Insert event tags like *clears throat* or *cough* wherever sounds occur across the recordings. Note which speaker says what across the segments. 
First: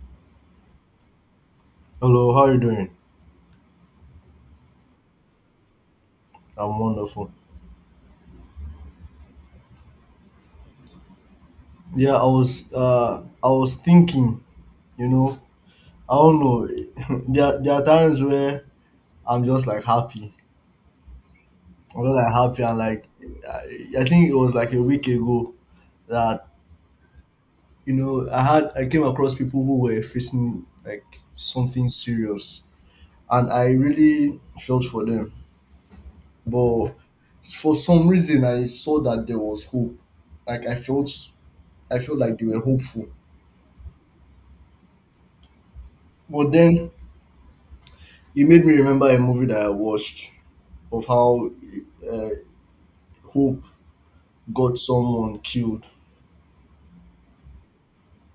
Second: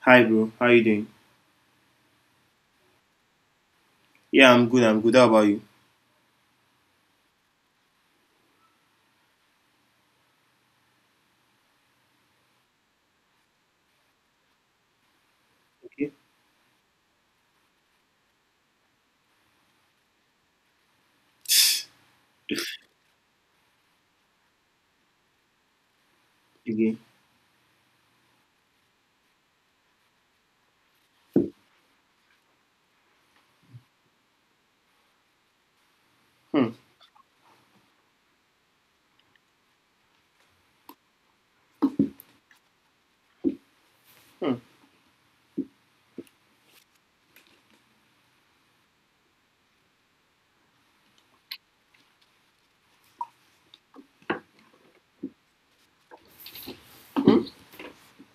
Speaker 1: Hi, bro. How you doing?
Speaker 2: Hello, how are you doing?
Speaker 1: Yeah, I'm good. I'm good. How about you?
Speaker 2: I'm wonderful. Yeah, I was thinking, you know,
Speaker 1: Okay.
Speaker 2: I don't know. *laughs* there are times where I'm just like happy. I'm not like happy, and like I think it was like a week ago that
Speaker 1: Again.
Speaker 2: you know I had I came across people who were facing like something serious, and I really felt for them.
Speaker 1: Hmm.
Speaker 2: But for some reason I saw that there was hope. Like I felt like they were hopeful.
Speaker 1: Hmm.
Speaker 2: But then it made me remember a movie that I watched of how uh, hope got someone killed.
Speaker 1: Hmm.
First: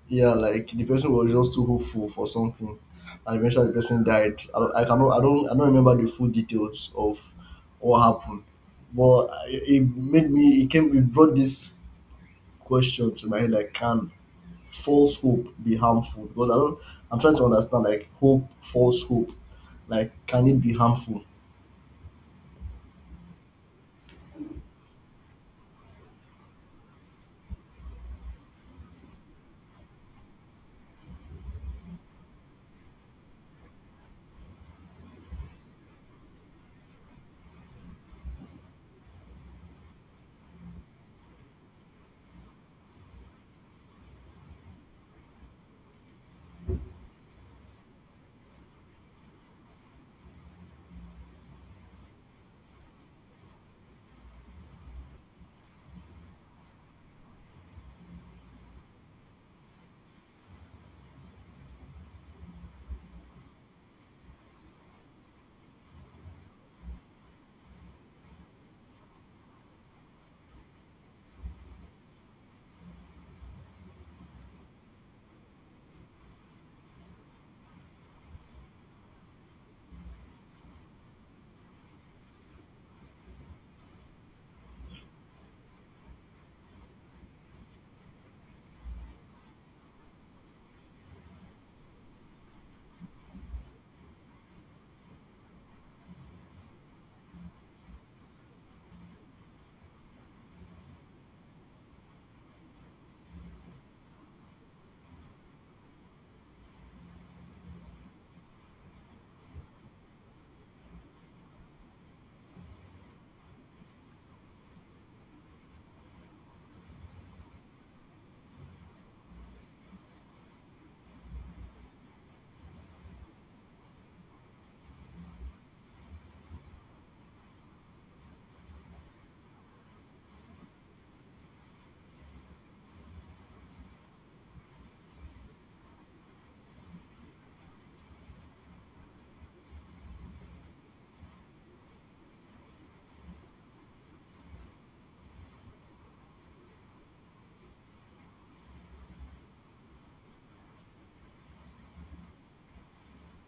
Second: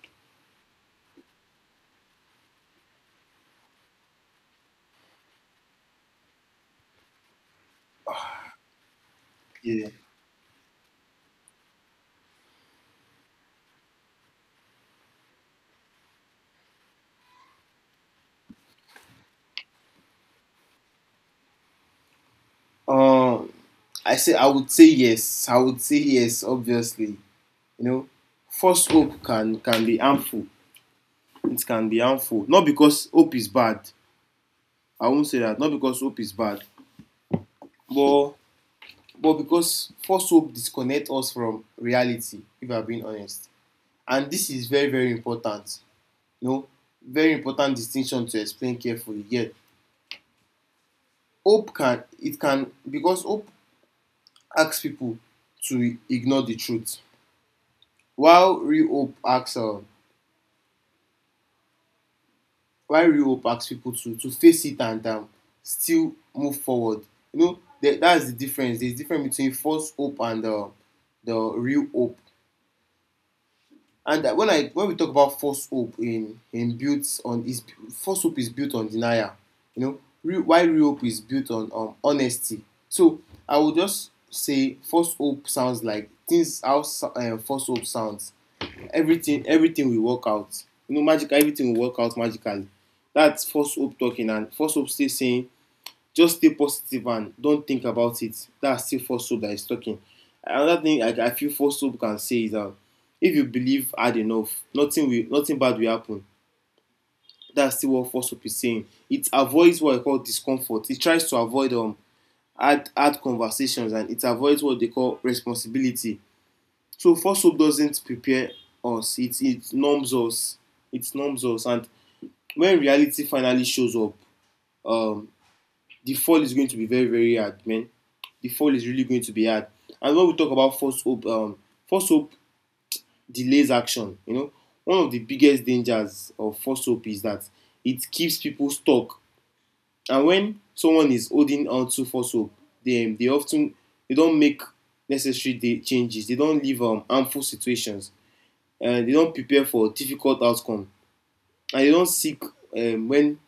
Speaker 2: Yeah, like the person was just too hopeful for something, and eventually the person died. I, don't- I cannot, I don't remember the full details of what happened, but I-
Speaker 1: Yeah.
Speaker 2: it made me. It came, it brought this question to my head: like, can false hope be harmful? Because I don't, I'm trying to understand, like, hope, false hope, like, can it be harmful?
Speaker 1: Um, I say I would say yes. I would say yes. Obviously, you know, false hope can be harmful. It can be harmful. Not because hope is bad. I won't say that. Not because hope is bad, but but because false hope disconnect us from reality. If I'm being honest, and this is very, very important. You know, very important distinction to explain carefully. Yeah, hope can it can because hope asks people to ignore the truth while real hope asks while real hope asks people to face it, and still move forward. That's the difference. There's a difference between false hope and the real hope. And when I when we talk about false hope in built on is false hope is built on denial, you know, real, while real hope is built on honesty. So I would just say false hope sounds like things how false hope sounds. Everything everything will work out. You know, magic everything will work out magically. That's false hope talking, and false hope still saying just stay positive and don't think about it. That's still false hope that is talking. Another thing I feel false hope can say is, if you believe hard enough, nothing will nothing bad will happen. That's still what false hope is saying. It avoids what I call discomfort. It tries to avoid hard hard conversations, and it avoids what they call responsibility. So false hope doesn't prepare us. It numbs us. It numbs us. And when reality finally shows up, um, the fall is going to be very, very hard, man. The fall is really going to be hard. And when we talk about false hope delays action. You know, one of the biggest dangers of false hope is that it keeps people stuck. And when someone is holding on to false hope, they often they don't make necessary changes. They don't leave harmful situations. They don't prepare for difficult outcome, and they don't seek when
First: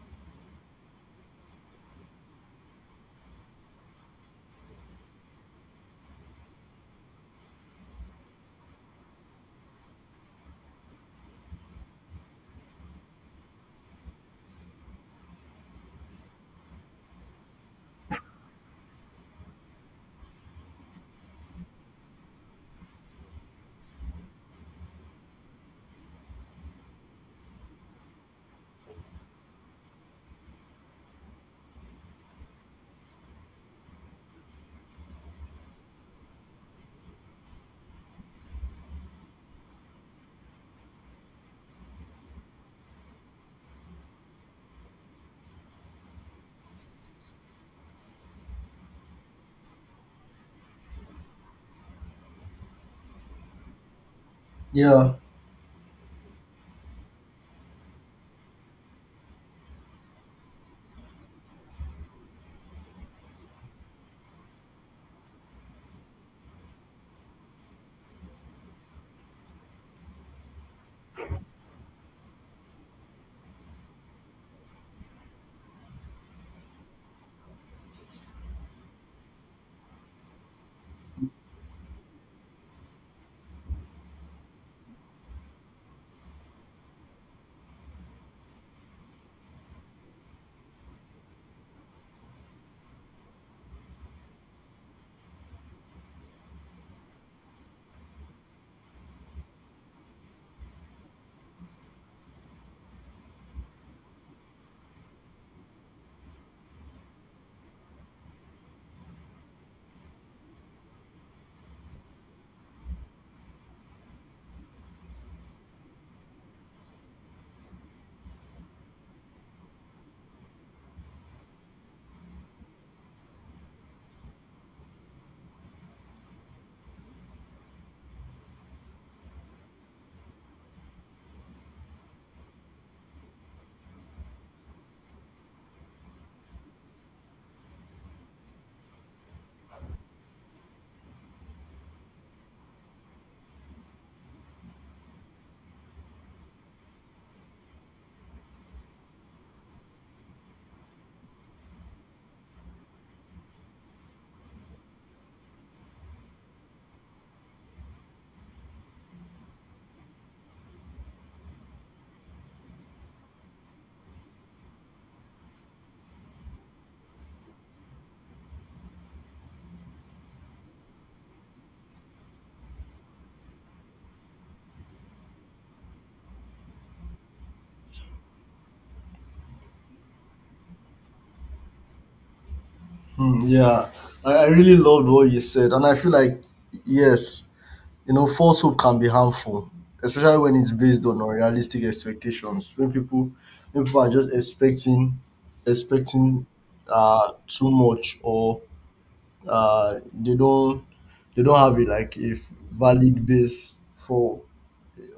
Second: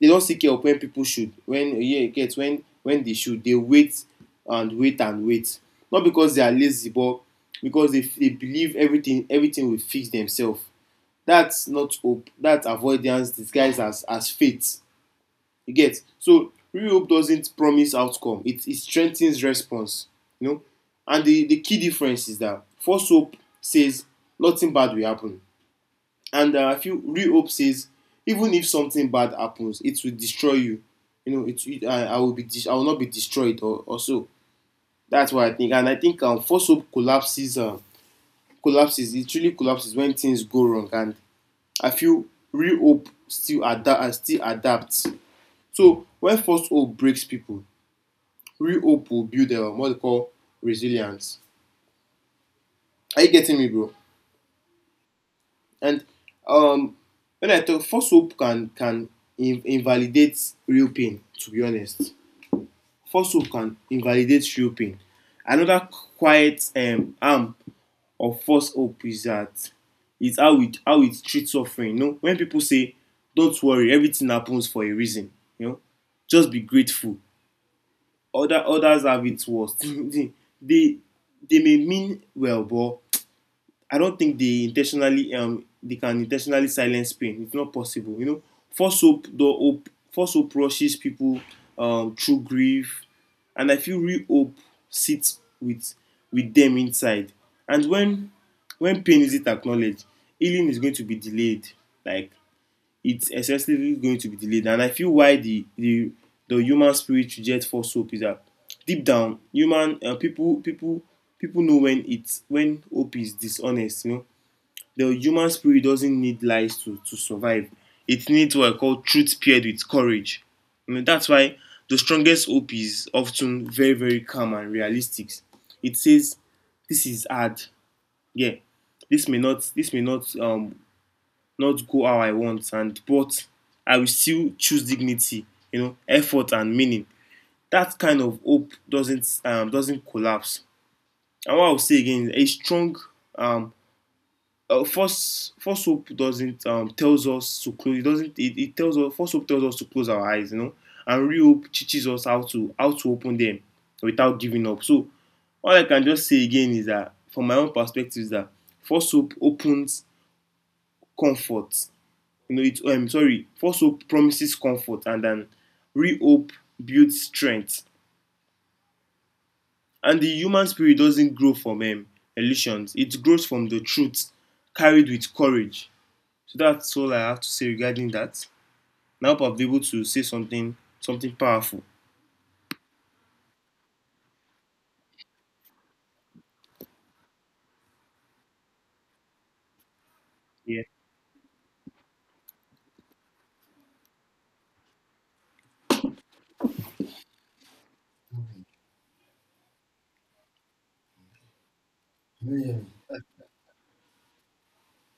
Speaker 1: they don still care of when people should when yeah you get when they should dey wait and wait and wait, not because they are lazy, but because they believe everything everything will fix themselves. That's not hope. That's avoidance disguised as faith. You get. So real hope doesn't promise outcome. It strengthens response, you know. And the key difference is that false hope says nothing bad will happen. And I feel real hope says, even if something bad happens, it will destroy you. You know, it I will be I will not be destroyed or so. That's what I think. And I think false hope collapses. Collapses. It really collapses when things go wrong. And I feel real hope still adapt still adapts. So when false hope breaks people, real hope will build what they call resilience. Are you getting me, bro?
Speaker 2: Yeah.
Speaker 1: And um, when I talk, false hope can invalidate real pain. To be honest, false hope can invalidate real pain. Another quiet arm of false hope is that is how it treats suffering. You know, when people say, "Don't worry, everything happens for a reason," you know, just be grateful. Other others have it worse. *laughs* They may mean well, but I don't think they intentionally they can intentionally silence pain. It's not possible, you know. First hope, the hope, first hope rushes people through grief, and I feel real hope sits with them inside. And when pain isn't acknowledged, healing is going to be delayed. Like, it's excessively going to be delayed. And I feel why the human spirit rejects false hope is that deep down, human people people people know when it's when hope is dishonest. You know, the human spirit doesn't need lies to survive. It needs what I call truth paired with courage. I mean, that's why the strongest hope is often very, very calm and realistic. It says this is hard. Yeah, this may not not go how I want and but I will still choose dignity, you know, effort and meaning. That kind of hope doesn't collapse. And what I'll say again, a strong um, first hope doesn't tells us to close. It doesn't. It tells us first hope tells us to close our eyes, you know, and real hope teaches us how to open them without giving up. So all I can just say again is that from my own perspective is that first hope opens comfort, you know, false hope promises comfort, and then real hope builds strength. And the human spirit doesn't grow from illusions. It grows from the truth carried with courage. So that's all I have to say regarding that. And I hope I've been able to say something something powerful.
Speaker 2: Mm, yeah, I really loved what you said, and I feel like, yes, false hope can be harmful, especially when it's
Speaker 1: Yeah.
Speaker 2: based on unrealistic expectations. When people are just expecting, expecting, too much, or uh, they don't, they don't have it like a valid base for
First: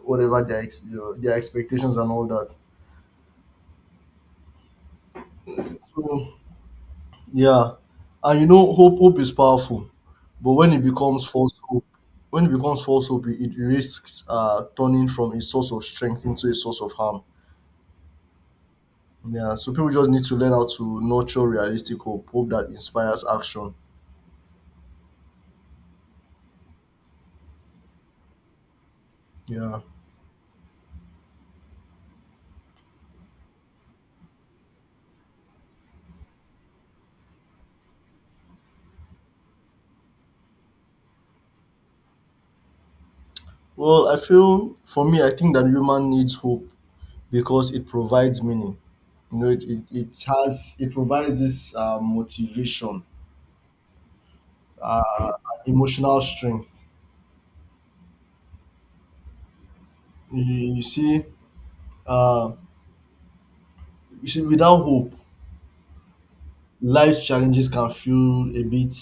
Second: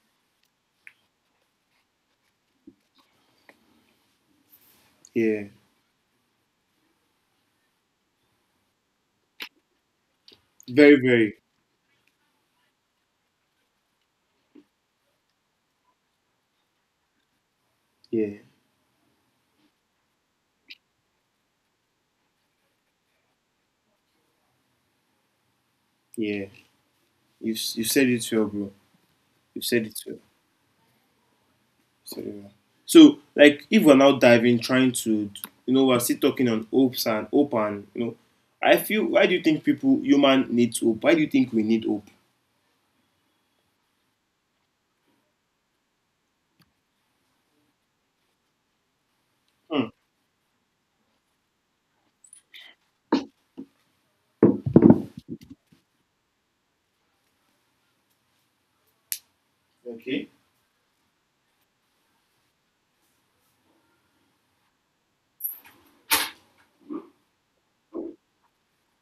Speaker 2: whatever their ex, you know, their expectations and all that.
Speaker 1: Yeah.
Speaker 2: So yeah. And, hope is powerful, but
Speaker 1: Very, very.
Speaker 2: when it becomes false hope, it risks turning from a source of strength into a source of harm.
Speaker 1: Yeah.
Speaker 2: Yeah. So people just need to learn how to nurture realistic hope, hope that inspires action.
Speaker 1: Yeah. You've said it well, bro. You've
Speaker 2: Yeah.
Speaker 1: said it well. So yeah. So, like, if we're now diving, trying to, you know, we're still talking on hopes and hope and, you know, I feel, why do you think people, human needs hope? Why do you think we need hope?
Speaker 2: Well, I feel for me, I think that human needs hope because it provides meaning. It, it,
Speaker 1: Hmm.
Speaker 2: it has it provides this motivation, emotional strength.
Speaker 1: Okay.
Speaker 2: You, you see, uh, you see, without hope, life's challenges can feel a bit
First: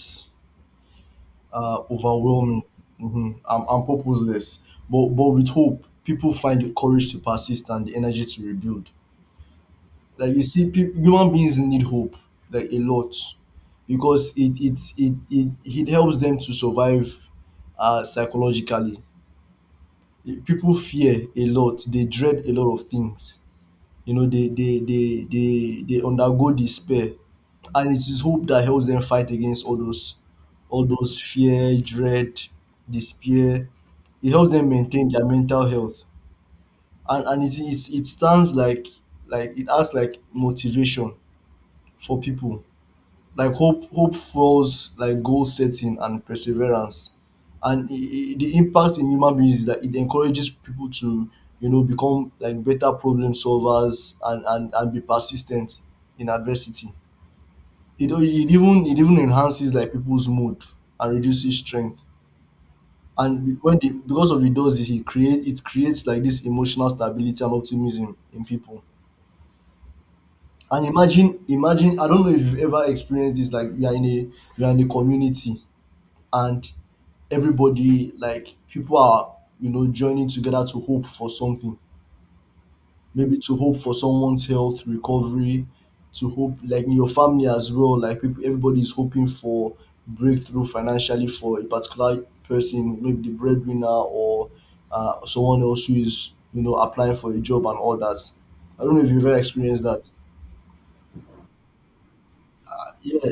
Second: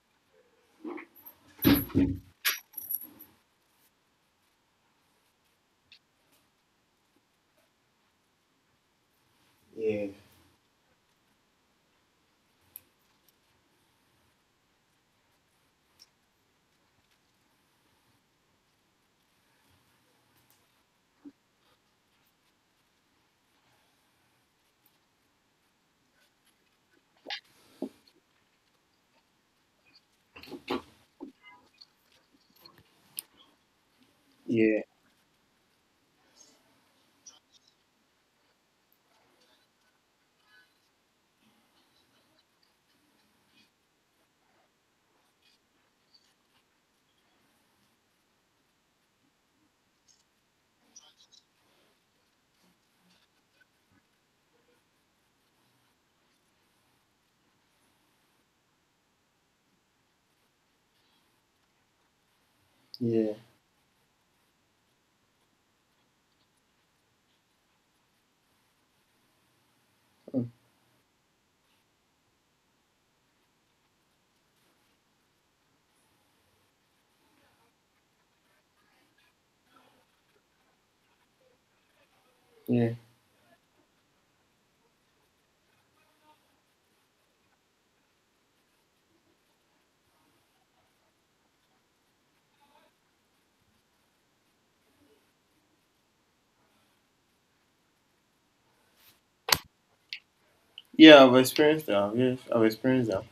Speaker 2: overwhelming mhm, and purposeless. But with hope, people find the courage to persist and the energy to rebuild.
Speaker 1: Yeah.
Speaker 2: Like you see, peop human beings need hope like a lot, because it helps them to survive psychologically. People fear a lot; they dread a lot of things. They undergo despair, and it is hope that helps them fight against all those fear, dread, despair. It helps them
Speaker 1: Yeah.
Speaker 2: maintain their mental health, and it stands like it acts like motivation for people. Like hope fuels, like, goal setting and perseverance. And the impact in human beings is that it encourages people to, become like better problem solvers and and be persistent in adversity. It even enhances, like, people's mood and reduces strength.
Speaker 1: Yeah.
Speaker 2: And because of it does is it create it creates like this emotional stability and optimism in people.
Speaker 1: Mm.
Speaker 2: And imagine, I don't know if you've ever experienced this, like, you're in a community, and everybody, like, people are, joining together to hope for something.
Speaker 1: Yeah.
Speaker 2: Maybe to hope for someone's health recovery, to hope, like, in your family as well, like, people, everybody is hoping for breakthrough financially for a particular person, maybe the breadwinner, or someone else who is, applying for a job and all that. I don't know if you've ever experienced that.
Speaker 1: Yeah, I've experienced that. Yes, I've experienced that.
Speaker 2: Yeah.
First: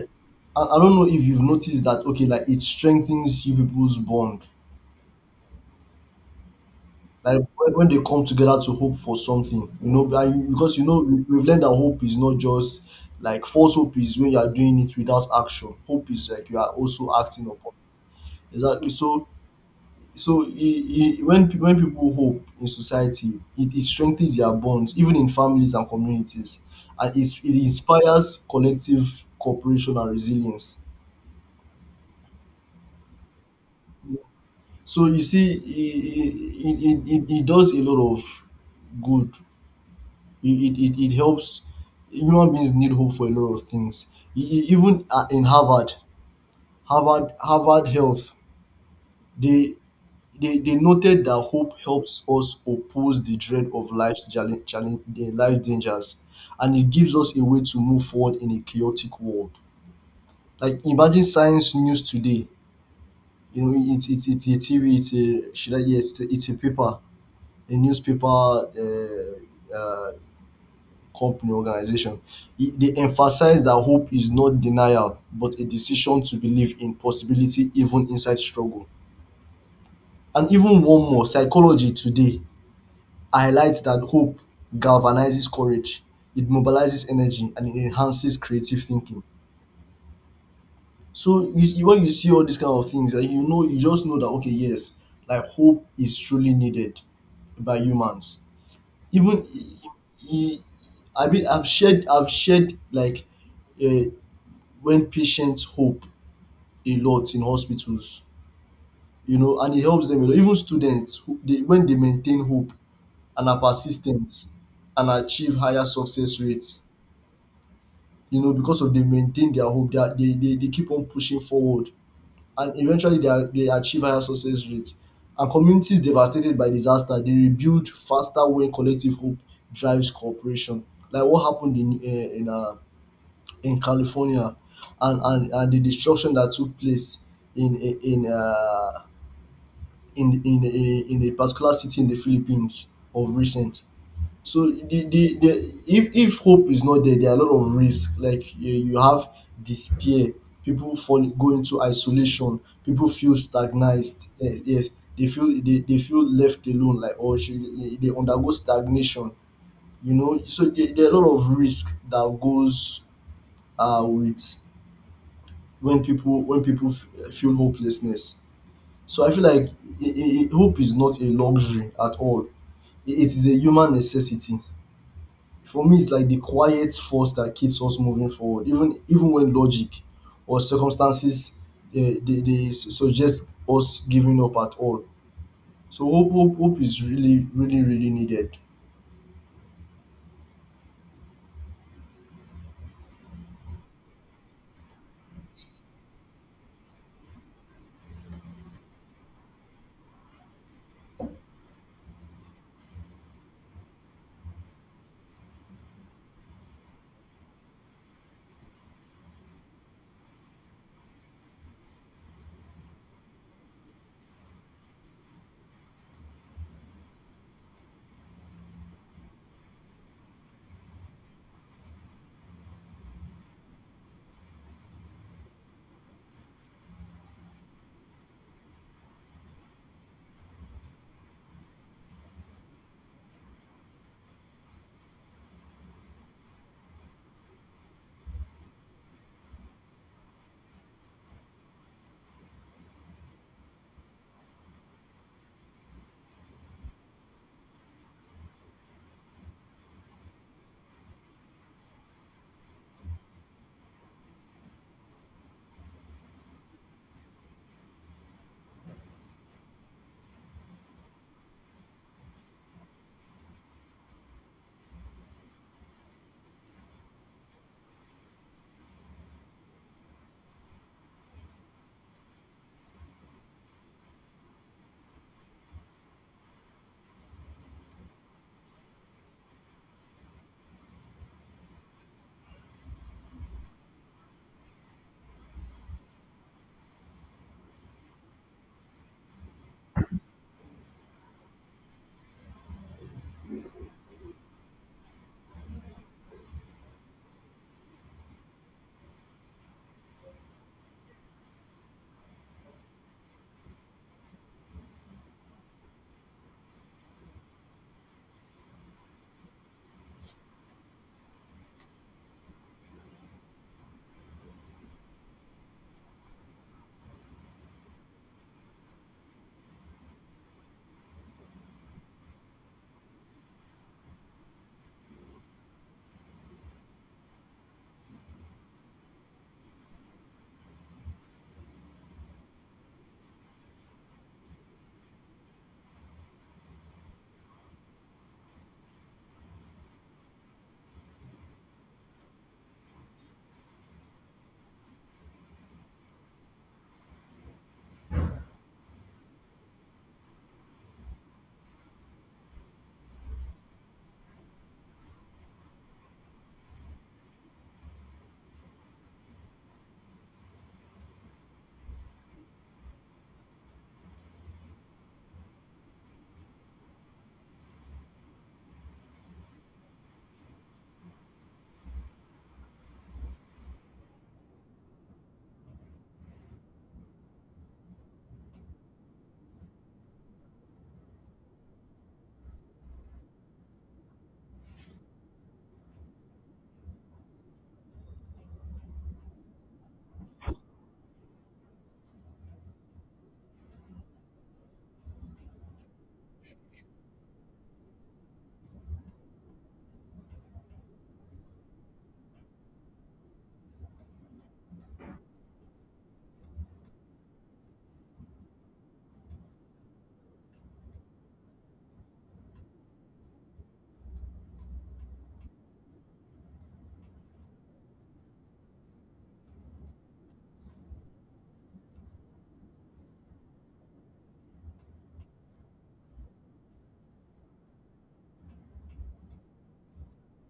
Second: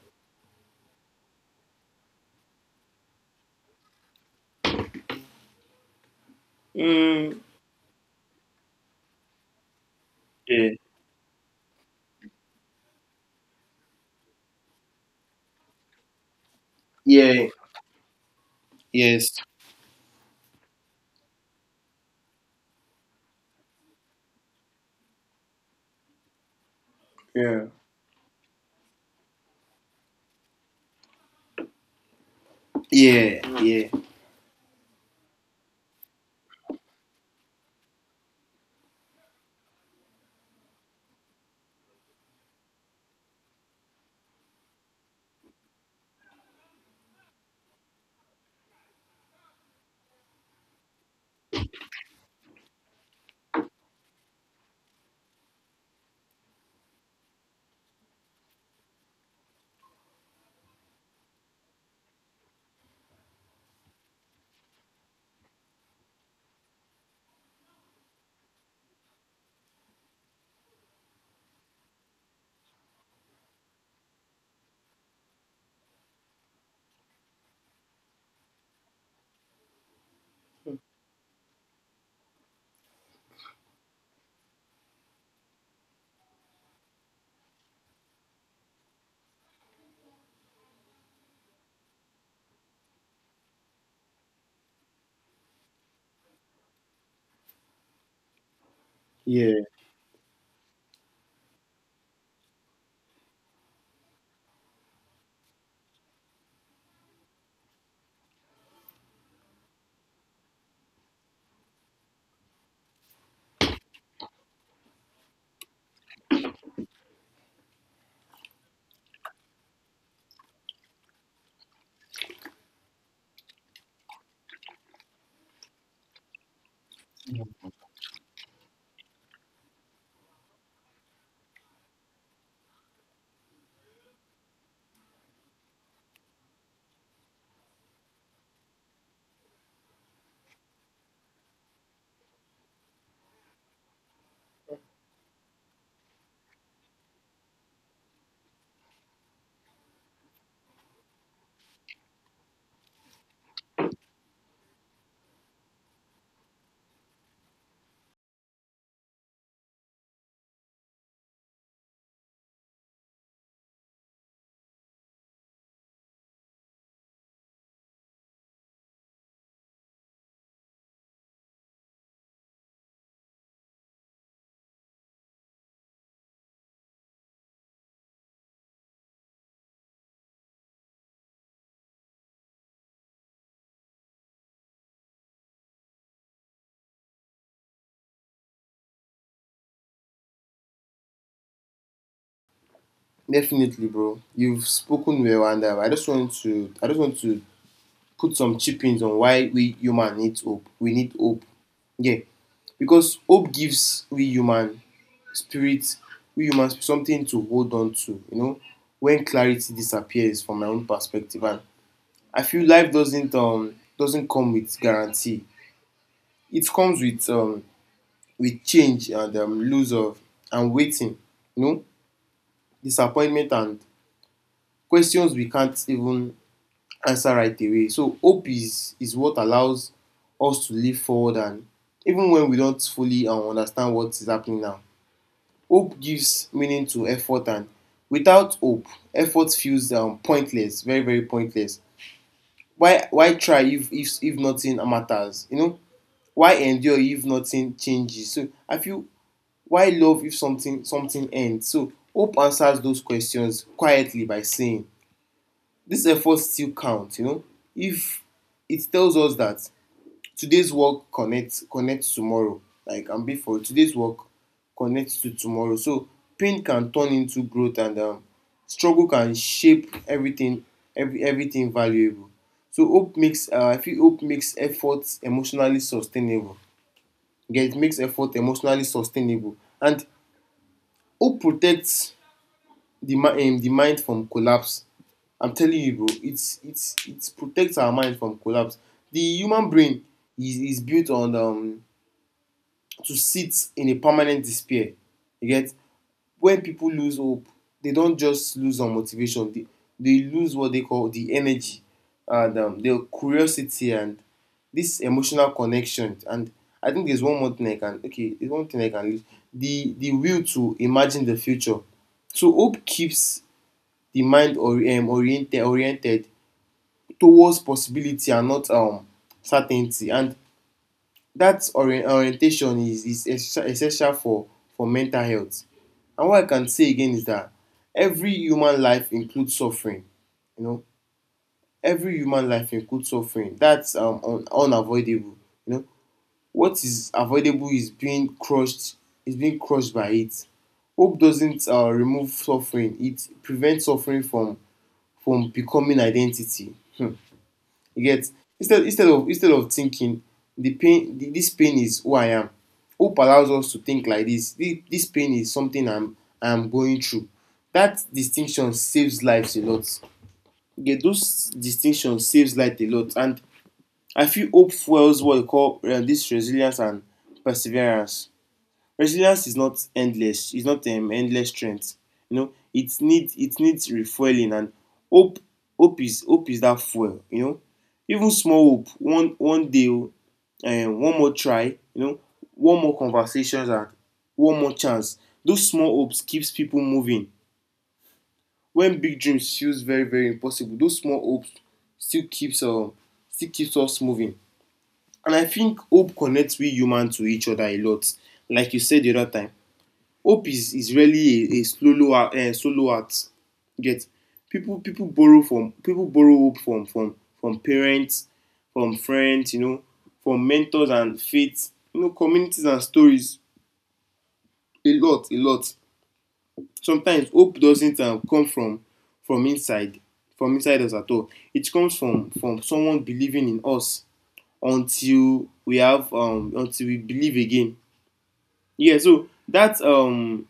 Speaker 2: I don't know if you've noticed that, okay, like, it strengthens you people's bond. Like,
Speaker 1: Mm,
Speaker 2: when they come together to hope for something. And
Speaker 1: yeah.
Speaker 2: because we've learned that hope is not just, like, false hope is when you are doing it without action. Hope is like you are also acting
Speaker 1: Yeah.
Speaker 2: upon. Exactly. So,
Speaker 1: Yes.
Speaker 2: so I when people hope in society, it strengthens their bonds, even in families and communities, and it
Speaker 1: Yeah.
Speaker 2: inspires collective cooperation and resilience.
Speaker 1: Yeah. Yeah.
Speaker 2: So you see, it does a lot of good. It helps. Human beings need hope for a lot of things. Even in Harvard Health, they, they noted that hope helps us oppose the dread of life's challenge, the life dangers, and it gives us a way to move forward in a chaotic world. Like, imagine Science News today. It's a TV, it's a, should I? Yes, it's a paper, a newspaper, company, organization. They emphasize that hope is not denial, but a decision to believe in possibility even inside struggle. And even one more, Psychology Today, highlights that hope galvanizes courage, it mobilizes energy, and it enhances creative thinking. So you when you see all these kind of things, like, you just know that, okay, yes, like, hope is truly needed by humans. Even
Speaker 1: Yeah.
Speaker 2: I I mean, I've shared, like, uh, when patients hope a lot in hospitals, and it helps them a lot. Even students, when they maintain hope and are persistent and achieve higher success rates, because of they maintain their hope, they, are- they keep on pushing forward, and eventually they achieve higher success rates. And communities devastated by disaster, they rebuild faster when collective hope drives cooperation. Like what happened in, in California, and and the destruction that took place in a- in in a particular city in the Philippines of recent. So, the if hope is not there, there are a lot of risks. Like, you have despair, people fall, go into isolation, people feel stagnized. Yes, yes. they feel left alone. Like, they undergo stagnation. So, there are a lot of risk that goes with when people, when people feel hopelessness. So I feel like, hope is not a luxury at all. It is a human necessity. For me, it's like the quiet force that keeps us moving forward, even when logic or circumstances, they suggest us giving up at all. So hope, hope is really, really, really needed.
Speaker 1: Definitely, bro. You've spoken well, and I just want to put some chippings on why we human needs hope. We need hope. Yeah, because hope gives spirit, we human spirit something to hold on to, you know, when clarity disappears from my own perspective. And I feel life doesn't come with guarantee. It comes with change and lose of and waiting, you know, disappointment and questions we can't even answer right away. So hope is what allows us to live forward and even when we don't fully understand what is happening now. Hope gives meaning to effort, and without hope, effort feels, pointless, very, very pointless. Why try if if nothing matters, you know? Why endure if nothing changes? So I feel, why love if something something ends? So hope answers those questions quietly by saying this effort still count, you know. If it tells us that today's work connects connects tomorrow. Like and before today's work connects to tomorrow, so pain can turn into growth, and struggle can shape everything, everything valuable. So hope makes I feel hope makes efforts emotionally sustainable. Yeah, it makes effort emotionally sustainable. And hope protects the mind from collapse. I'm telling you, bro, it protects our mind from collapse. The human brain is built on to sit in a permanent despair. You get. When people lose hope, they don't just lose on motivation. They lose what they call the energy and, their curiosity and this emotional connection. And I think there's one more thing I can okay, there's one thing I can lose. The will to imagine the future. So hope keeps the mind or, oriented towards possibility and not certainty. And that orientation is essential for mental health. And what I can say again is that every human life includes suffering, you know. Every human life includes suffering. That's unavoidable, you know. What is avoidable is being crushed, is being crushed by it. Hope doesn't remove suffering. It prevents suffering from becoming identity. Hmm. You get. Instead of thinking the pain this pain is who I am, hope allows us to think like this: this pain is something I'm going through. That distinction saves lives a lot. You get those distinctions saves life a lot, and I feel hope fuels what we call this resilience and perseverance. Resilience is not endless. It's not endless strength, you know. It needs it needs refueling, and hope hope is that fuel, you know. Even small hope, one day, o one more try, you know, one more conversations and one more chance. Those small hopes keeps people moving. When big dreams feels very, very impossible, those small hopes still keeps um still keeps us moving. And I think hope connects we humans to each other a lot. Like you said the other time, hope is really a solo solo act. You get? People borrow hope from from parents, from friends, you know, from mentors and faith, you know, communities and stories, a lot, a lot. Sometimes hope doesn't come from from inside from inside us at all. It comes from someone believing in us until we have until we believe again. Yeah, so that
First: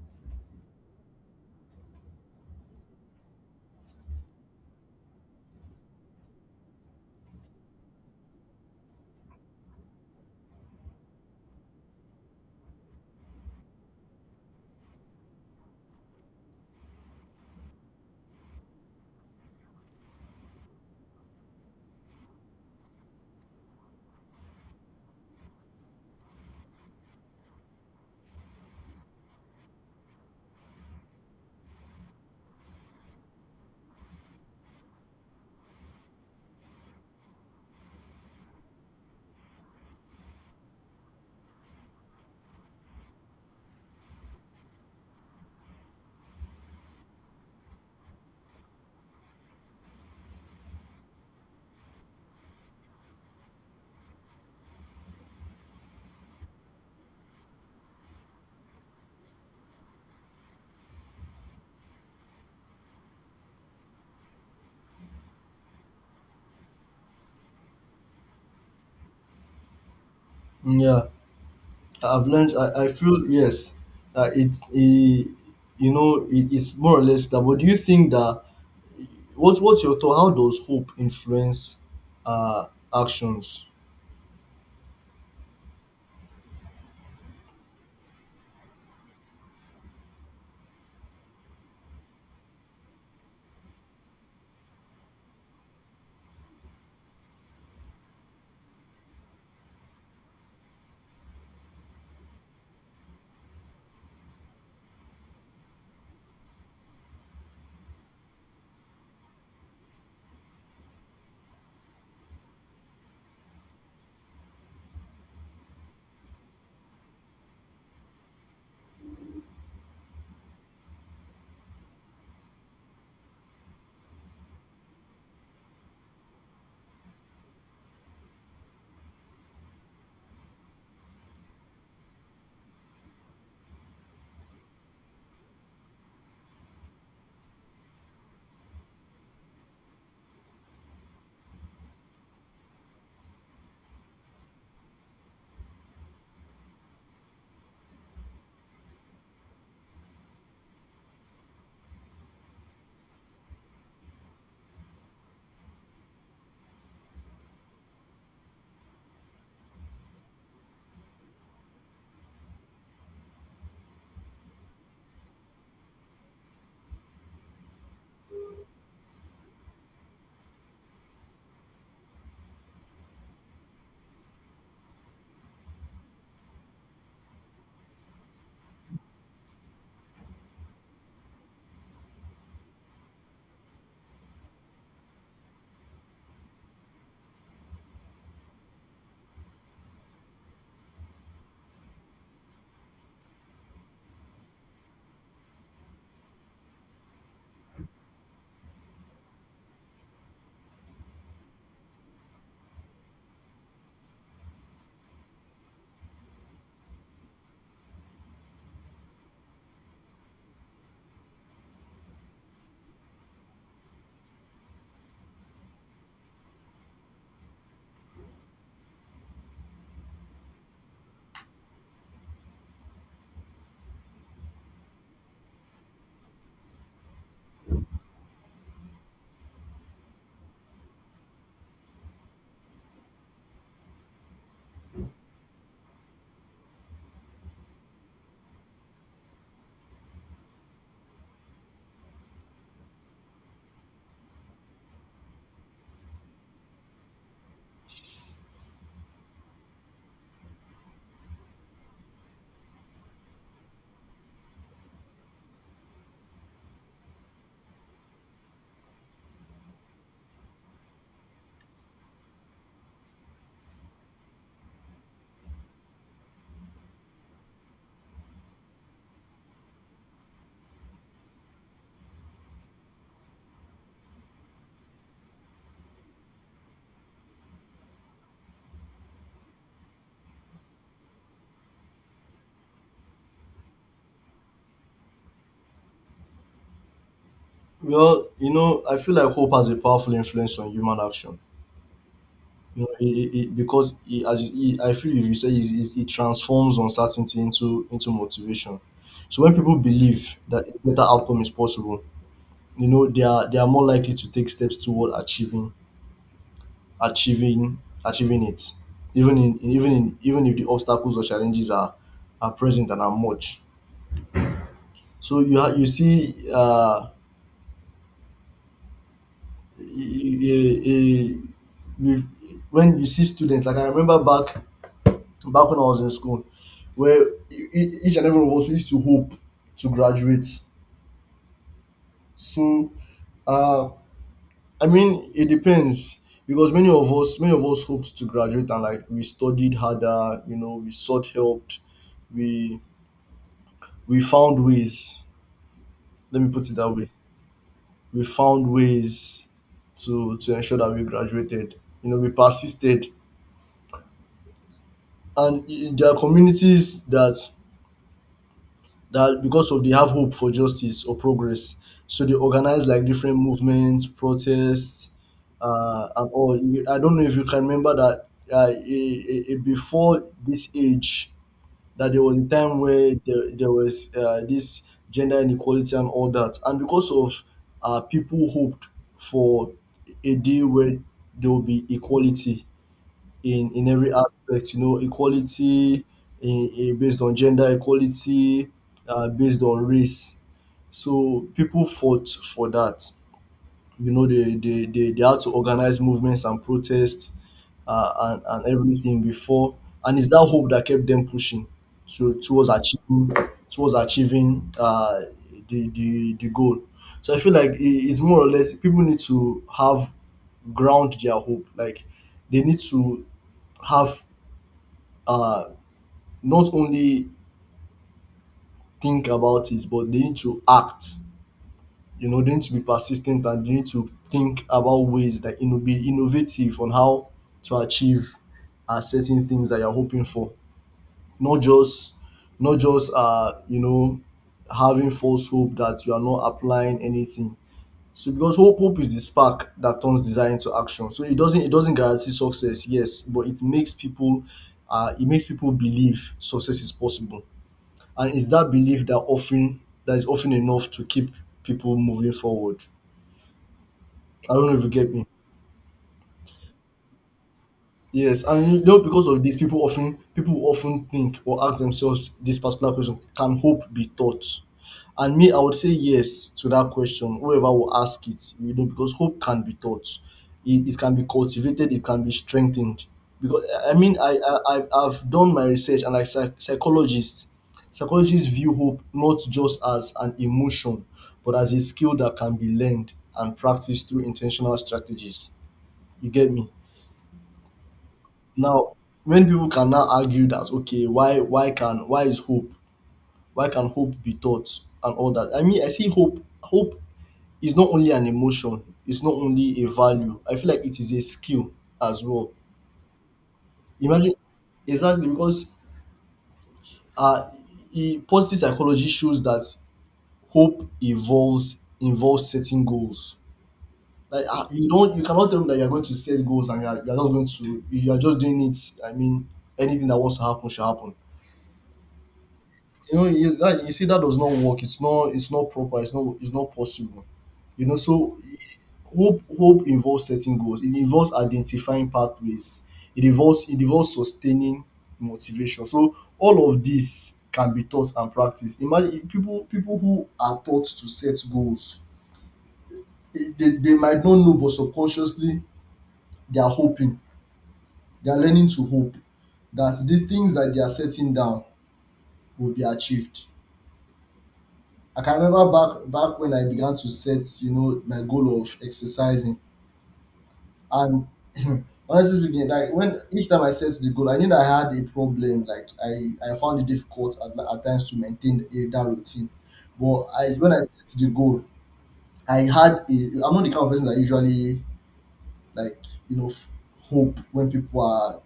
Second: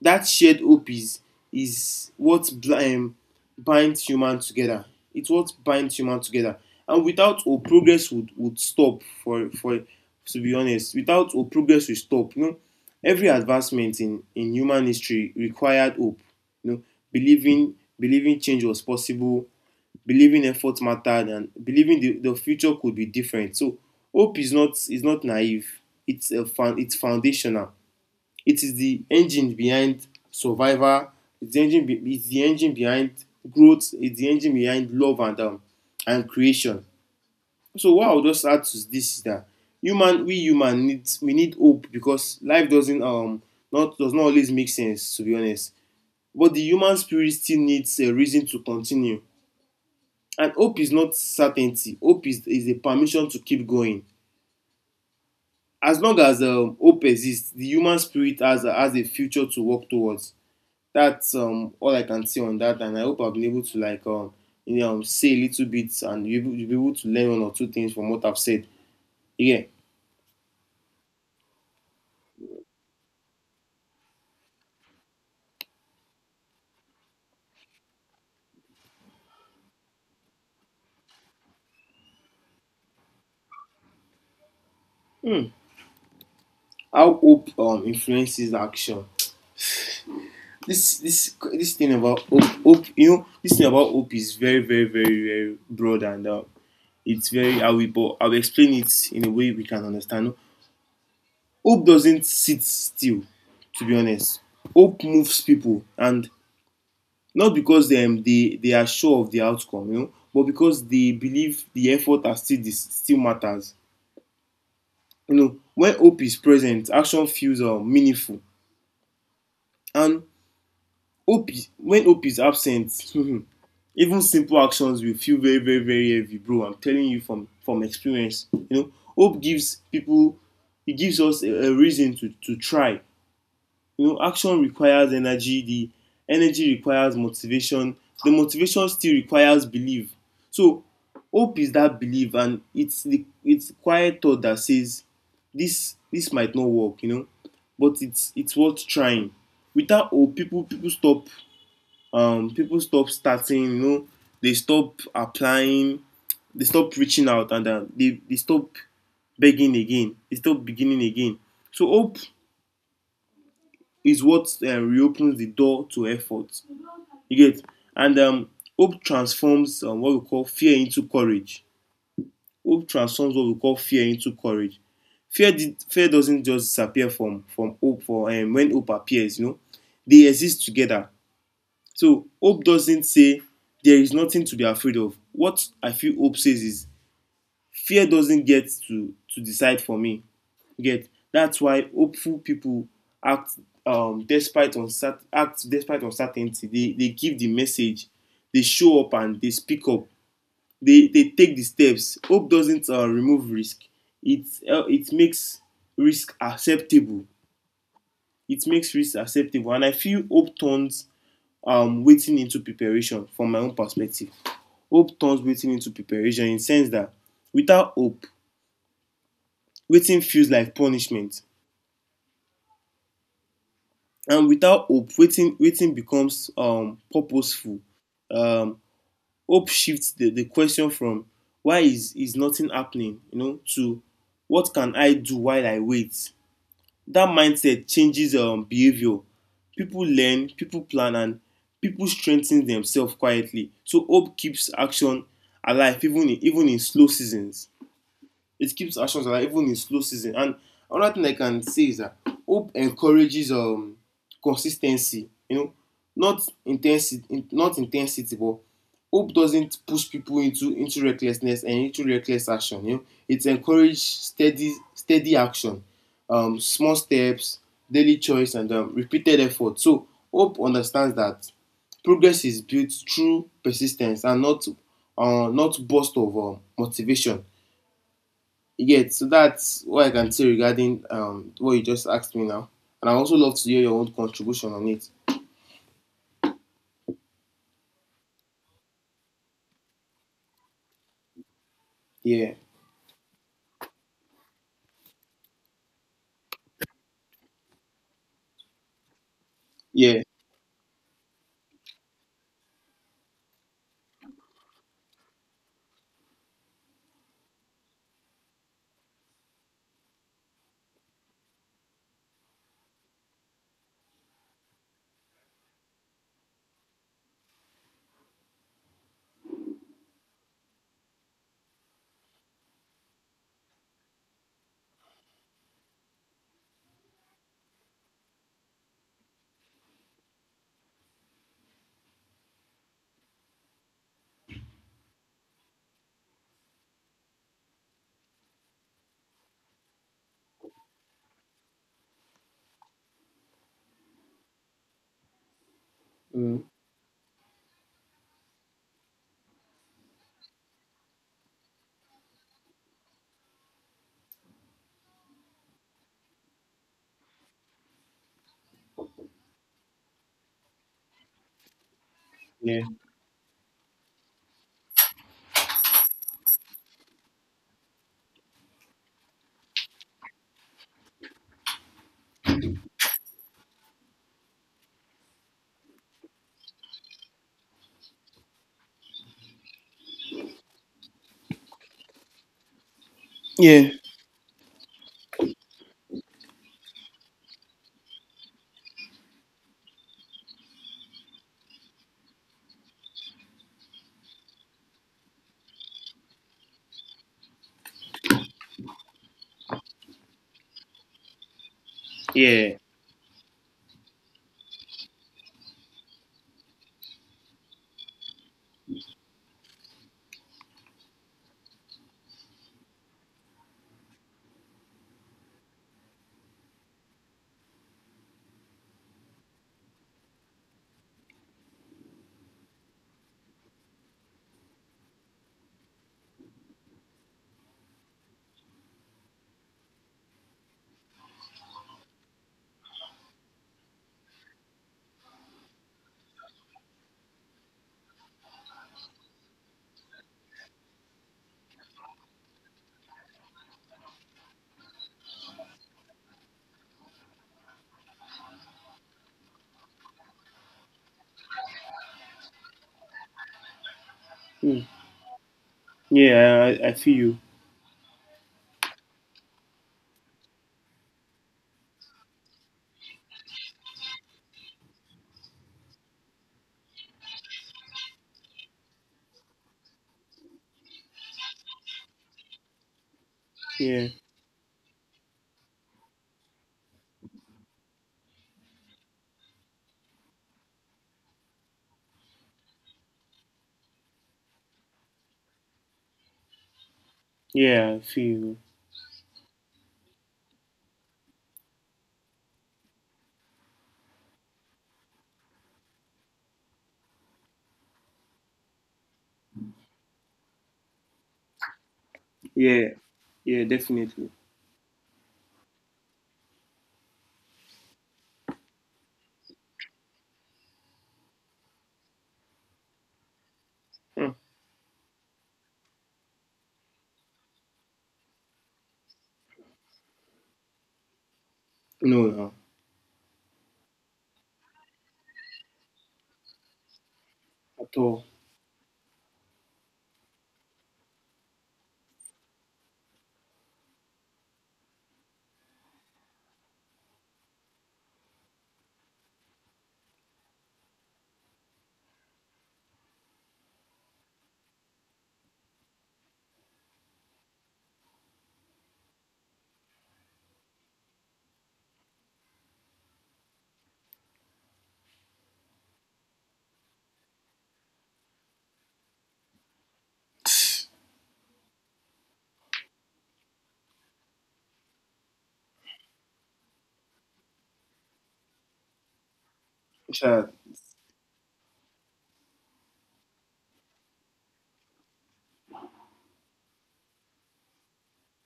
Speaker 1: that shared hope is what binds human together. It's what binds human together. And without hope, progress would stop . For to be honest, without hope progress will stop, you know. Every advancement in human history required hope, you know. Believing change was possible, believing effort mattered, and believing the future could be different. So hope is not naive. It's foundational. It is the engine behind survival. It's the engine. It's the engine behind growth. It's the engine behind love and creation. So what I'll just add to this is that we human need we need hope because life doesn't not does not always make sense, to be honest. But the human spirit still needs a reason to continue. And hope is not certainty. Hope is a permission to keep going. As long as hope exists, the human spirit has has a future to work towards. That's all I can say on that, and I hope I've been able to like you know say a little bit and you will be able to learn one or two things from what I've said. Yeah.
Speaker 2: Yeah, I've learned. I feel, yes, it, it you know it, it's more or less that. But do you think that what's your thought? How does hope influence uh, actions?
Speaker 1: Hmm. How hope influences action. This thing about hope, you know this thing about hope is very, very, very, very broad and it's very I will but I will explain it in a way we can understand. Hope doesn't sit still, to be honest. Hope moves people, and not because they are sure of the outcome, you know, but because they believe the effort are still this still matters. You know, when hope is present, action feels meaningful, and when hope is absent *laughs* even simple actions will feel very, very, very heavy, bro. I'm telling you from experience, you know. Hope gives people, it gives us a reason to try. You know, action requires energy, the energy requires motivation, the motivation still requires belief. So hope is that belief, and it's quiet thought that says this might not work, you know, but it's worth trying. Without hope, people stop, people stop starting, you know. They stop applying, they stop reaching out, and they stop they stop beginning again. So hope is what reopens the door to effort. You get? And hope transforms what we call fear into courage. Hope transforms what we call fear into courage. Fear doesn't just disappear from hope for when hope appears. You know, they exist together. So hope doesn't say there is nothing to be afraid of. What I feel hope says is fear doesn't get to decide for me. You get? That's why hopeful people act act despite uncertainty. They give the message, they show up, and they speak up. They take the steps. Hope doesn't remove risk. It it makes risk acceptable. It makes risk acceptable, and I feel hope turns waiting into preparation, from my own perspective. Hope turns waiting into preparation, in the sense that without hope, waiting feels like punishment. And without hope, waiting wetin becomes purposeful. um Hope shifts the question from why is nothing happening, you know, to what can I do while I wait. That mindset changes behavior. People learn, people plan, and people strengthen themselves quietly. So hope keeps action alive, even in slow seasons. It keeps actions alive even in slow season. And another thing I can say is that hope encourages consistency. You know, not intensity, not intensity, but hope doesn't push people into recklessness and into reckless action. You know, it encourages steady action, small steps, daily choice, and repeated effort. So hope understands that progress is built through persistence and not not burst of motivation. Yet, so that's what I can say regarding what you just asked me now. And I also love to hear your own contribution on it.
Speaker 2: Well, I feel like hope has a powerful influence on human action.
Speaker 1: Yeah.
Speaker 2: It, it, it- because it, as it, it- I feel, if you say it transforms uncertainty into motivation. So when people
Speaker 1: Yeah.
Speaker 2: believe that a better outcome is possible, they are more likely to take steps toward achieving achieving it, even if the obstacles or challenges are present and are much. So you you see a, a, with- when you see students, like, I remember back when I was in school, where each and every one of us used to hope to graduate. So, uh, I mean, it depends, because many of us hoped to graduate, and, like, we studied harder, we sought help, we we found ways. Let me
Speaker 1: Mm.
Speaker 2: put it that way. We found ways to ensure that we graduated. You know, we persisted. And there are communities that, that because of they have hope for justice or progress, so they
Speaker 1: Yeah.
Speaker 2: organize, like, different movements, protests, and all. I don't know if you can remember that, uh, a, a before this age, that there was a time where there was this gender inequality and all that. And because of people hoped for a day where there will be equality in
Speaker 1: Yeah.
Speaker 2: every aspect, you know, equality in, based on gender, equality based on race. So people fought for that. They had to organize movements and protests, and everything. Before, and it's that hope that kept them pushing to towards
Speaker 1: Yeah.
Speaker 2: achieving, towards achieving uh, the goal. So I feel like, it's more or less, people need to have ground their hope. Like, they need to have, uh not only think about it, but they need to act. You know, they need to be persistent, and they need to think about ways that, be innovative on how to achieve certain things that you're hoping for. Not just, not just uh, you know having false hope that you are not applying anything. So, because hope is the spark that turns desire into action. So it doesn't guarantee success, yes, but it makes people believe success is possible. And it's that belief that is often enough to keep people moving forward. I don't know if
Speaker 1: Mm.
Speaker 2: you get me.
Speaker 1: Yeah, I feel you.
Speaker 2: Yes, and you know because of this, people often think or ask themselves this particular question: can hope be taught? And me, I would say yes to that question. Whoever will ask it, you know, because hope can be taught. It can be cultivated. It can be strengthened. Because I
Speaker 1: Yeah.
Speaker 2: mean, I've done my research, and like psychologists, psychologists view hope not just as an emotion, but as a skill that can be learned and practiced through intentional strategies. You get me?
Speaker 1: Yeah, I feel you.
Speaker 2: Now, when people can now argue that okay, why can hope be taught and all that? I mean, I see hope. Hope is not only an emotion; it's not only a value. I feel like it is a skill as well.
Speaker 1: Yeah. Yeah, definitely.
Speaker 2: Imagine exactly because uh, positive psychology shows that hope evolves involves setting goals.
Speaker 1: Mm.
Speaker 2: Like you cannot tell me that you're going to set goals and you're just doing it. I mean, anything that wants to happen should happen,
Speaker 1: No, no.
Speaker 2: you know, you that you see that does not work. It's not proper. It's not possible, you know.
Speaker 1: At all.
Speaker 2: So hope involves setting goals. It involves identifying pathways. It involves sustaining motivation. So all of this can be taught and practiced. Imagine people who are taught to set goals, they might not know, but subconsciously they are hoping. They are learning to hope that these things that they are setting down will be achieved. I can remember back when I began to set, you know, my goal of exercising. And *clears throat* honestly speaking, like when each time I set the goal, I knew that I had a problem. Like I found it difficult at times to maintain a, that routine. But I,
Speaker 1: *sighs* Chad.
Speaker 2: when I set the goal, I had a, I'm not the kind of person that usually, like, you know, hope when people are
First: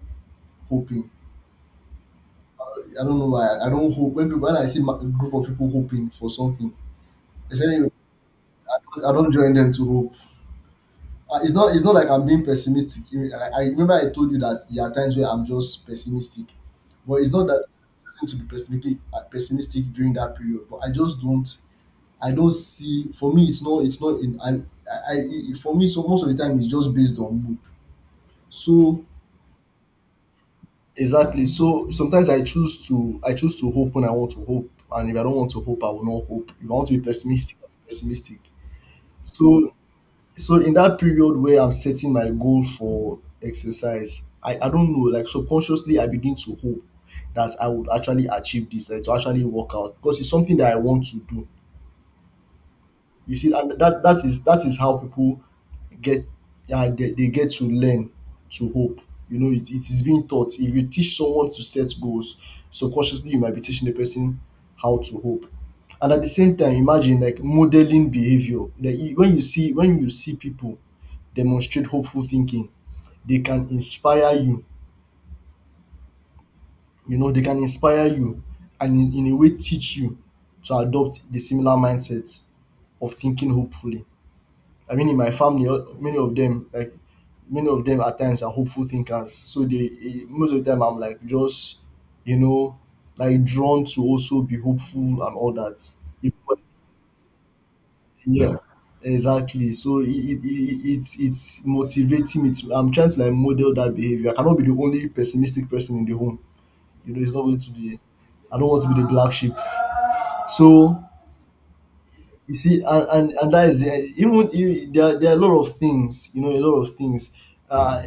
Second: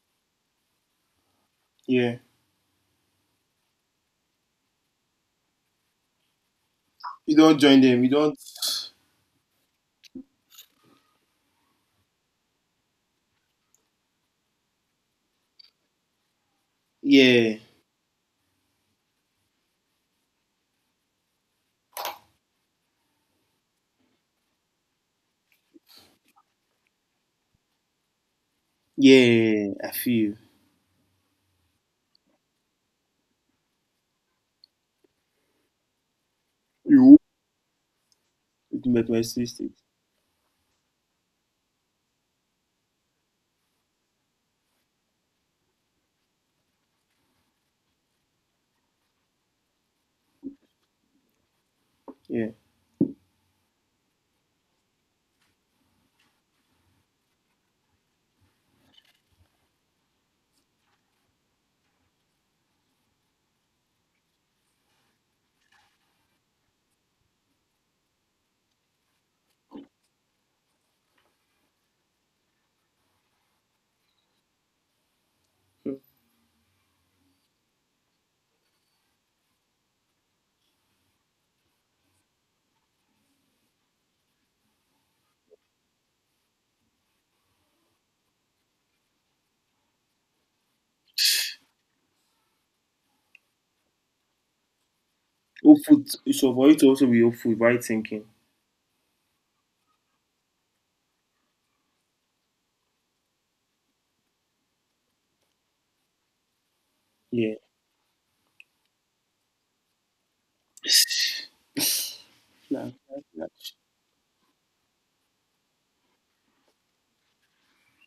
Speaker 2: hoping.
Speaker 1: Yeah.
Speaker 2: I don't know why. I don't hope when people, when I see a group of people hoping for something.
Speaker 1: You don't join
Speaker 2: Especially,
Speaker 1: them. You don't.
Speaker 2: I don't join them to hope. It's not like I'm being pessimistic. You- I remember I told you that there are times where I'm just pessimistic, but it's not
Speaker 1: Yeah.
Speaker 2: that I'm choosing to be pessimistic pessimistic during that period. But I just don't, I don't see, for me it's not in I, for me, so most of the time it's just based on mood. So
Speaker 1: Yeah, I feel you.
Speaker 2: exactly, so sometimes I choose to hope when I want to hope, and if I don't want to hope I will not hope. If I want to be
Speaker 1: You
Speaker 2: pessimistic, I'll be pessimistic.
Speaker 1: with my
Speaker 2: So
Speaker 1: statistics.
Speaker 2: so in that period where I'm setting my goal for exercise, I don't know, like subconsciously I begin to hope that I would actually achieve this, like to actually work out because it's something that I want to do.
Speaker 1: Yeah.
Speaker 2: You see, and that is how people get, they get to learn to hope. You know, it is being taught. If you teach someone to set goals, subconsciously you might be teaching the person how to hope. And at the same time, imagine like modeling behavior. Like you- when you see people demonstrate hopeful thinking, they can inspire you.
Speaker 1: Mm.
Speaker 2: You know, they can inspire you and in a way teach you to adopt the similar mindset of thinking hopefully. I mean, in my family, many of them, like many of them, at times are hopeful thinkers. So they, most of the time, I'm like just, you know, like drawn to also be hopeful and all that. Even,
Speaker 1: So for you to also be hopeful, right thinking.
Speaker 2: yeah, yeah, exactly. So it's motivating. It's, I'm trying to like model that behavior. I cannot be the only pessimistic person in the home. You know, it's not
Speaker 1: Yeah.
Speaker 2: going to be. I don't want to be the black sheep. So you see,
Speaker 1: No,
Speaker 2: and,
Speaker 1: no,
Speaker 2: and,
Speaker 1: no.
Speaker 2: and that is the, even you, there, there are a lot of things, you know, a lot of things, uh,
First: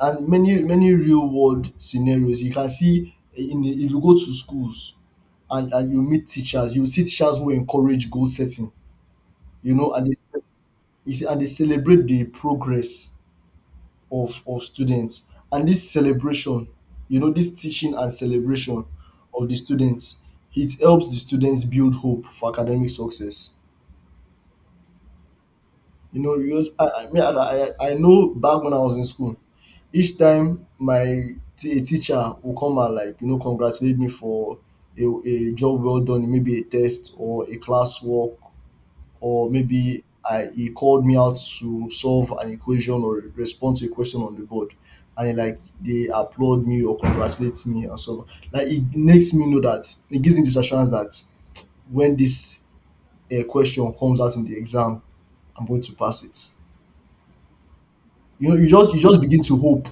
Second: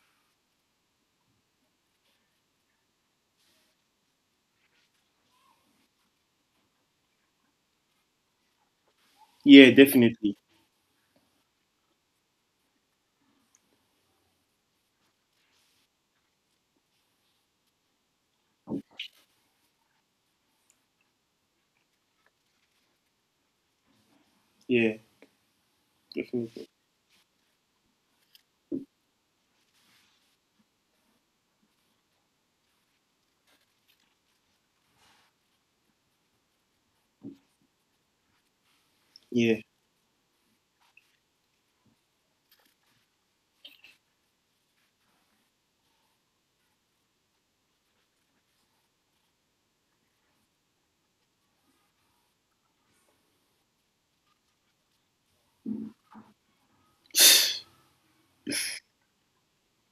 Speaker 2: and many real world scenarios. You can see, eh, in the- if you go to schools, and you meet teachers, you see teachers who encourage goal setting,
Speaker 1: Yeah,
Speaker 2: you know, and they
Speaker 1: definitely.
Speaker 2: you see, and they celebrate the progress of students, and this celebration, you know, this teaching and celebration of the students, it helps the students build hope for academic success.
Speaker 1: Yeah,
Speaker 2: You know, you
Speaker 1: definitely.
Speaker 2: just I know back when I was in school, each time my a teacher will come and like, you know, congratulate me for a job well done, maybe a test or a classwork, or
Speaker 1: Yeah,
Speaker 2: maybe I he called me out to solve an equation or respond to a question on the board, and he, like they applaud me or congratulate me and so on. Like it makes me know, that it gives me this assurance that when this question comes out in the exam, I'm going to pass it. You know, you just begin to hope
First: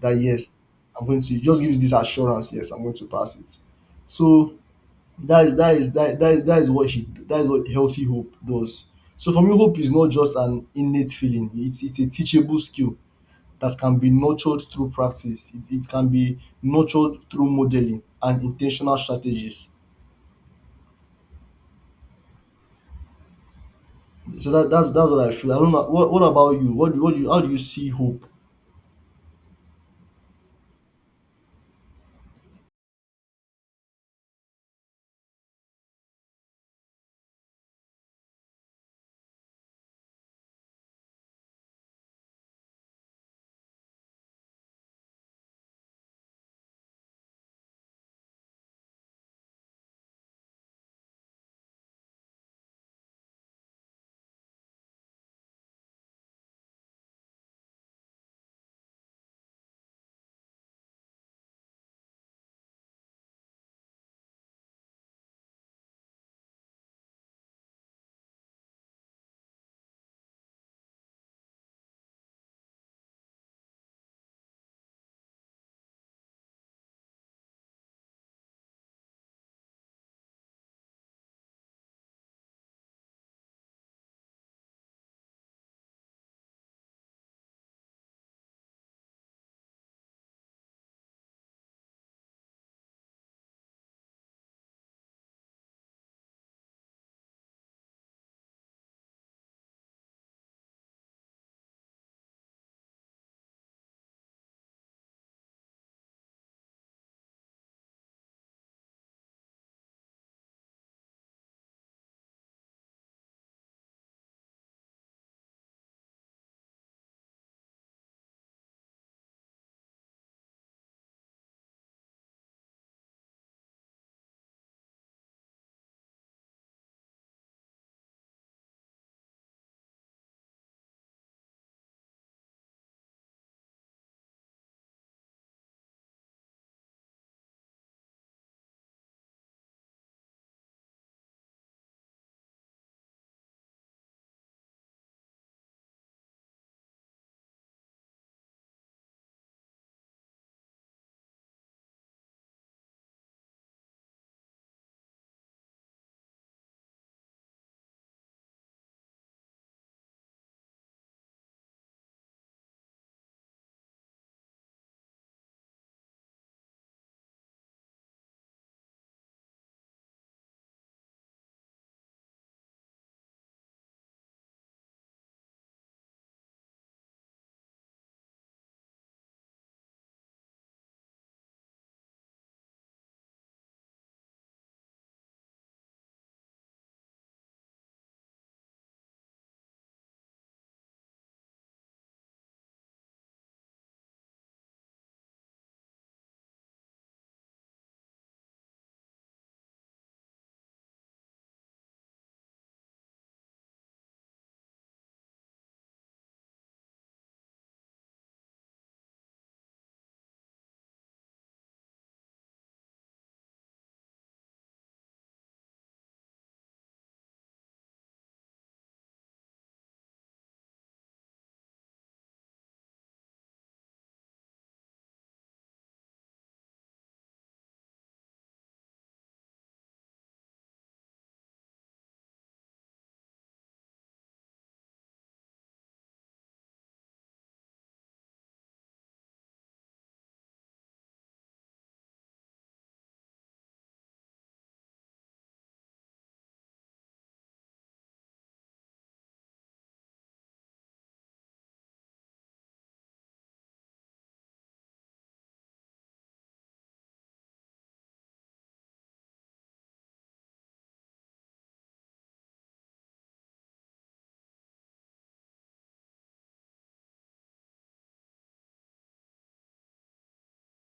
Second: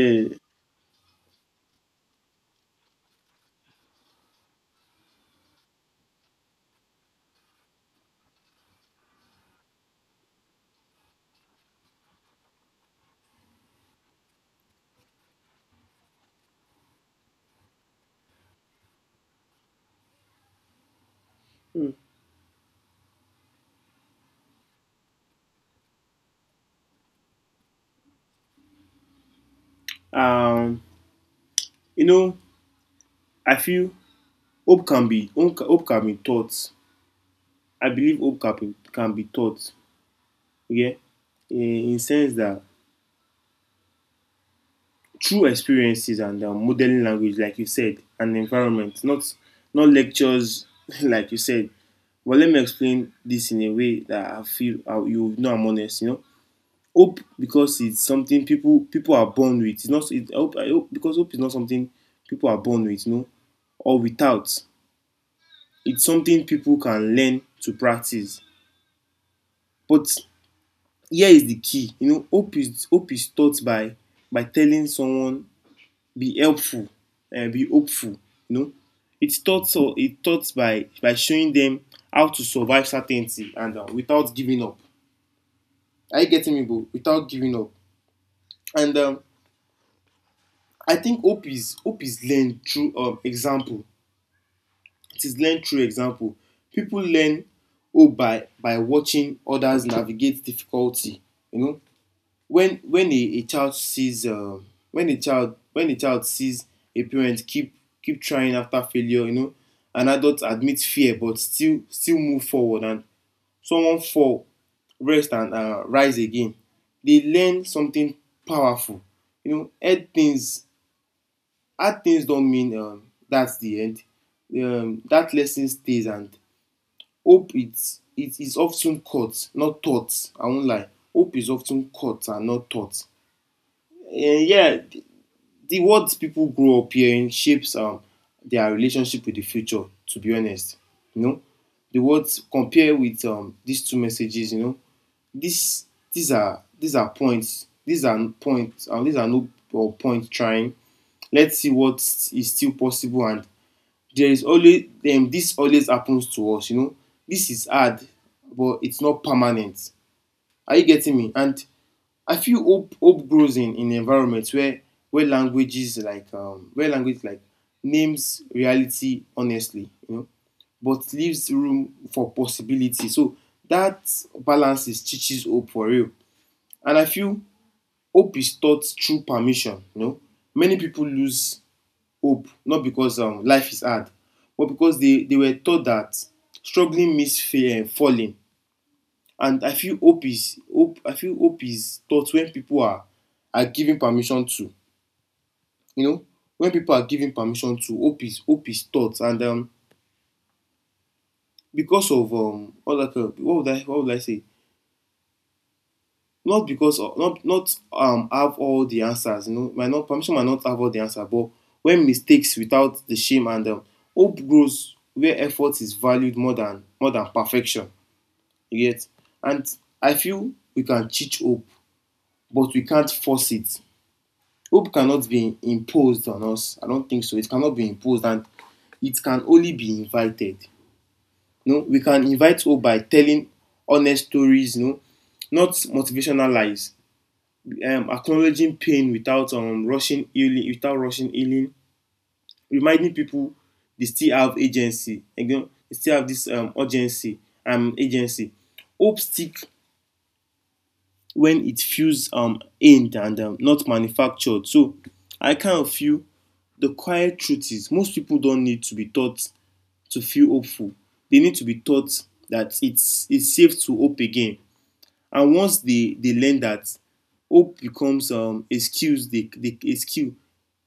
Speaker 2: that yes, I'm going to. It just gives this assurance, yes, I'm going to pass it. So that is that is, that is what she that is what healthy hope does. So for me, hope is not just an innate feeling. It's a teachable skill that can be nurtured through practice. It can be nurtured through modeling and intentional strategies.
Speaker 1: Mm.
Speaker 2: So that's what I feel. I don't know what about you? How do you see hope?
Speaker 1: Um, you know, I feel hope can be taught. I believe can be taught. Yeah, in sense that through experiences and modeling language, like you said, and environment, not not lectures, *laughs* like you said. But let me explain this in a way that I feel you know I'm honest. You know, hope because it's something people people are born with it's not it, I hope because hope is not something people are born with, you know, or without. It's something people can learn to practice. But here is the key, you know. Hope is taught by telling someone be helpful, be hopeful, you know. It's taught. So it taught by showing them how to survive certainty and without giving up. Are you getting me, bro? Without giving up. And I think hope is learned through example. It is learned through example. People learn hope by watching others navigate difficulty. You know, when a child sees when a child sees a parent keep trying after failure, you know, an adult admit fear but still move forward, and someone fall, rest, and rise again. They learn something powerful. You know, head things hard things don't mean that's the end. That lesson stays, and hope it's it is often caught, not taught. I won't lie. Hope is often caught and not taught. And yeah, the words people grow up hearing shapes their relationship with the future. To be honest, you know, the words compare with these two messages. You know, these these are points. These are points. These are no or point trying. Let's see what is still possible and there is always this always happens to us, you know. This is hard, but it's not permanent. Are you getting me? And I feel hope grows in environments where languages like where language like names reality honestly, you know, but leaves room for possibility. So that balance is chichi's hope for real. And I feel hope is taught through permission, you know. Many people lose hope not because life is hard, but because they were taught that struggling means falling. And I feel hope is hope. I feel hope is taught when people are given permission to. You know, when people are given permission to, hope is taught. And because of all that, what would I say? Not because of not have all the answers, you know. Might not, permission might not have all the answer, but when mistakes without the shame. And hope grows where effort is valued more than perfection. You get? And I feel we can teach hope, but we can't force it. Hope cannot be imposed on us. I don't think so. It cannot be imposed, and it can only be invited. You know, we can invite hope by telling honest stories, you know, not motivational lies, acknowledging pain without without rushing healing, reminding people they still have agency. Again, they still have this agency. Hope stick when it feels aimed and not manufactured. So I kind of feel the quiet truth is most people don't need to be taught to feel hopeful. They need to be taught that it's safe to hope again. And once they learn that, hope becomes a skill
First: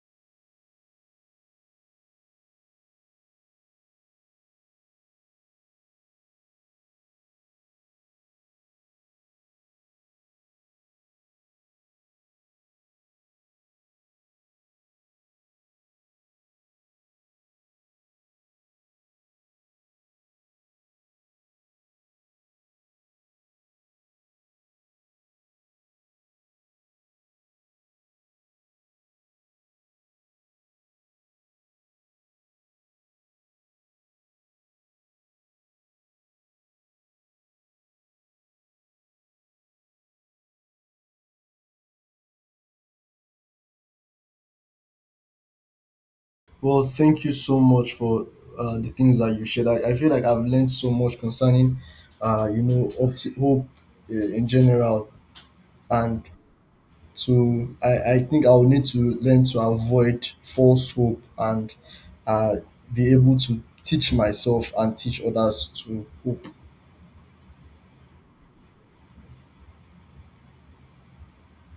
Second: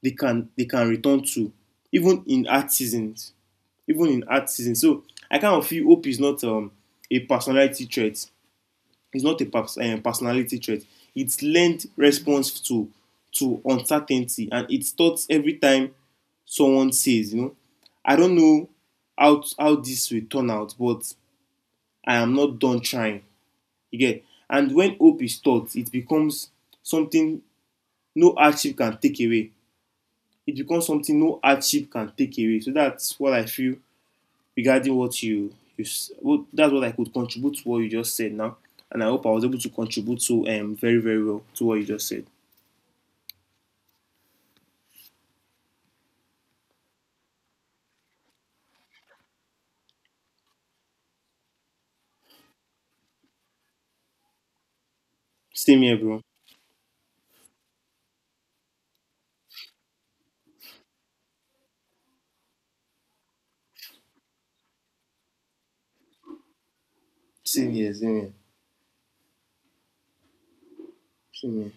Speaker 1: they can return to, even in hard seasons even in hard seasons. So I kind of feel hope is not a personality trait it's not a personality trait. It's learned response to uncertainty, and it's taught every time someone says, you know, I don't know how this will turn out, but I am not done trying. You get? And when hope is taught, it becomes something no hardship can take away. It becomes something no hardship can take away. So that's what I feel regarding what you what, that's what I could contribute to what you just said now. And I hope I was able to contribute to very, very well to what you just said.
Speaker 2: Well, thank you so much for the things that you shared. I feel like I've learned so much concerning, you know, hope in general,
Speaker 1: Same here, bro.
Speaker 2: and to I think I'll need to learn to avoid false hope and uh, be able to teach myself and teach others to hope.
Speaker 1: Same here, same here. Same here.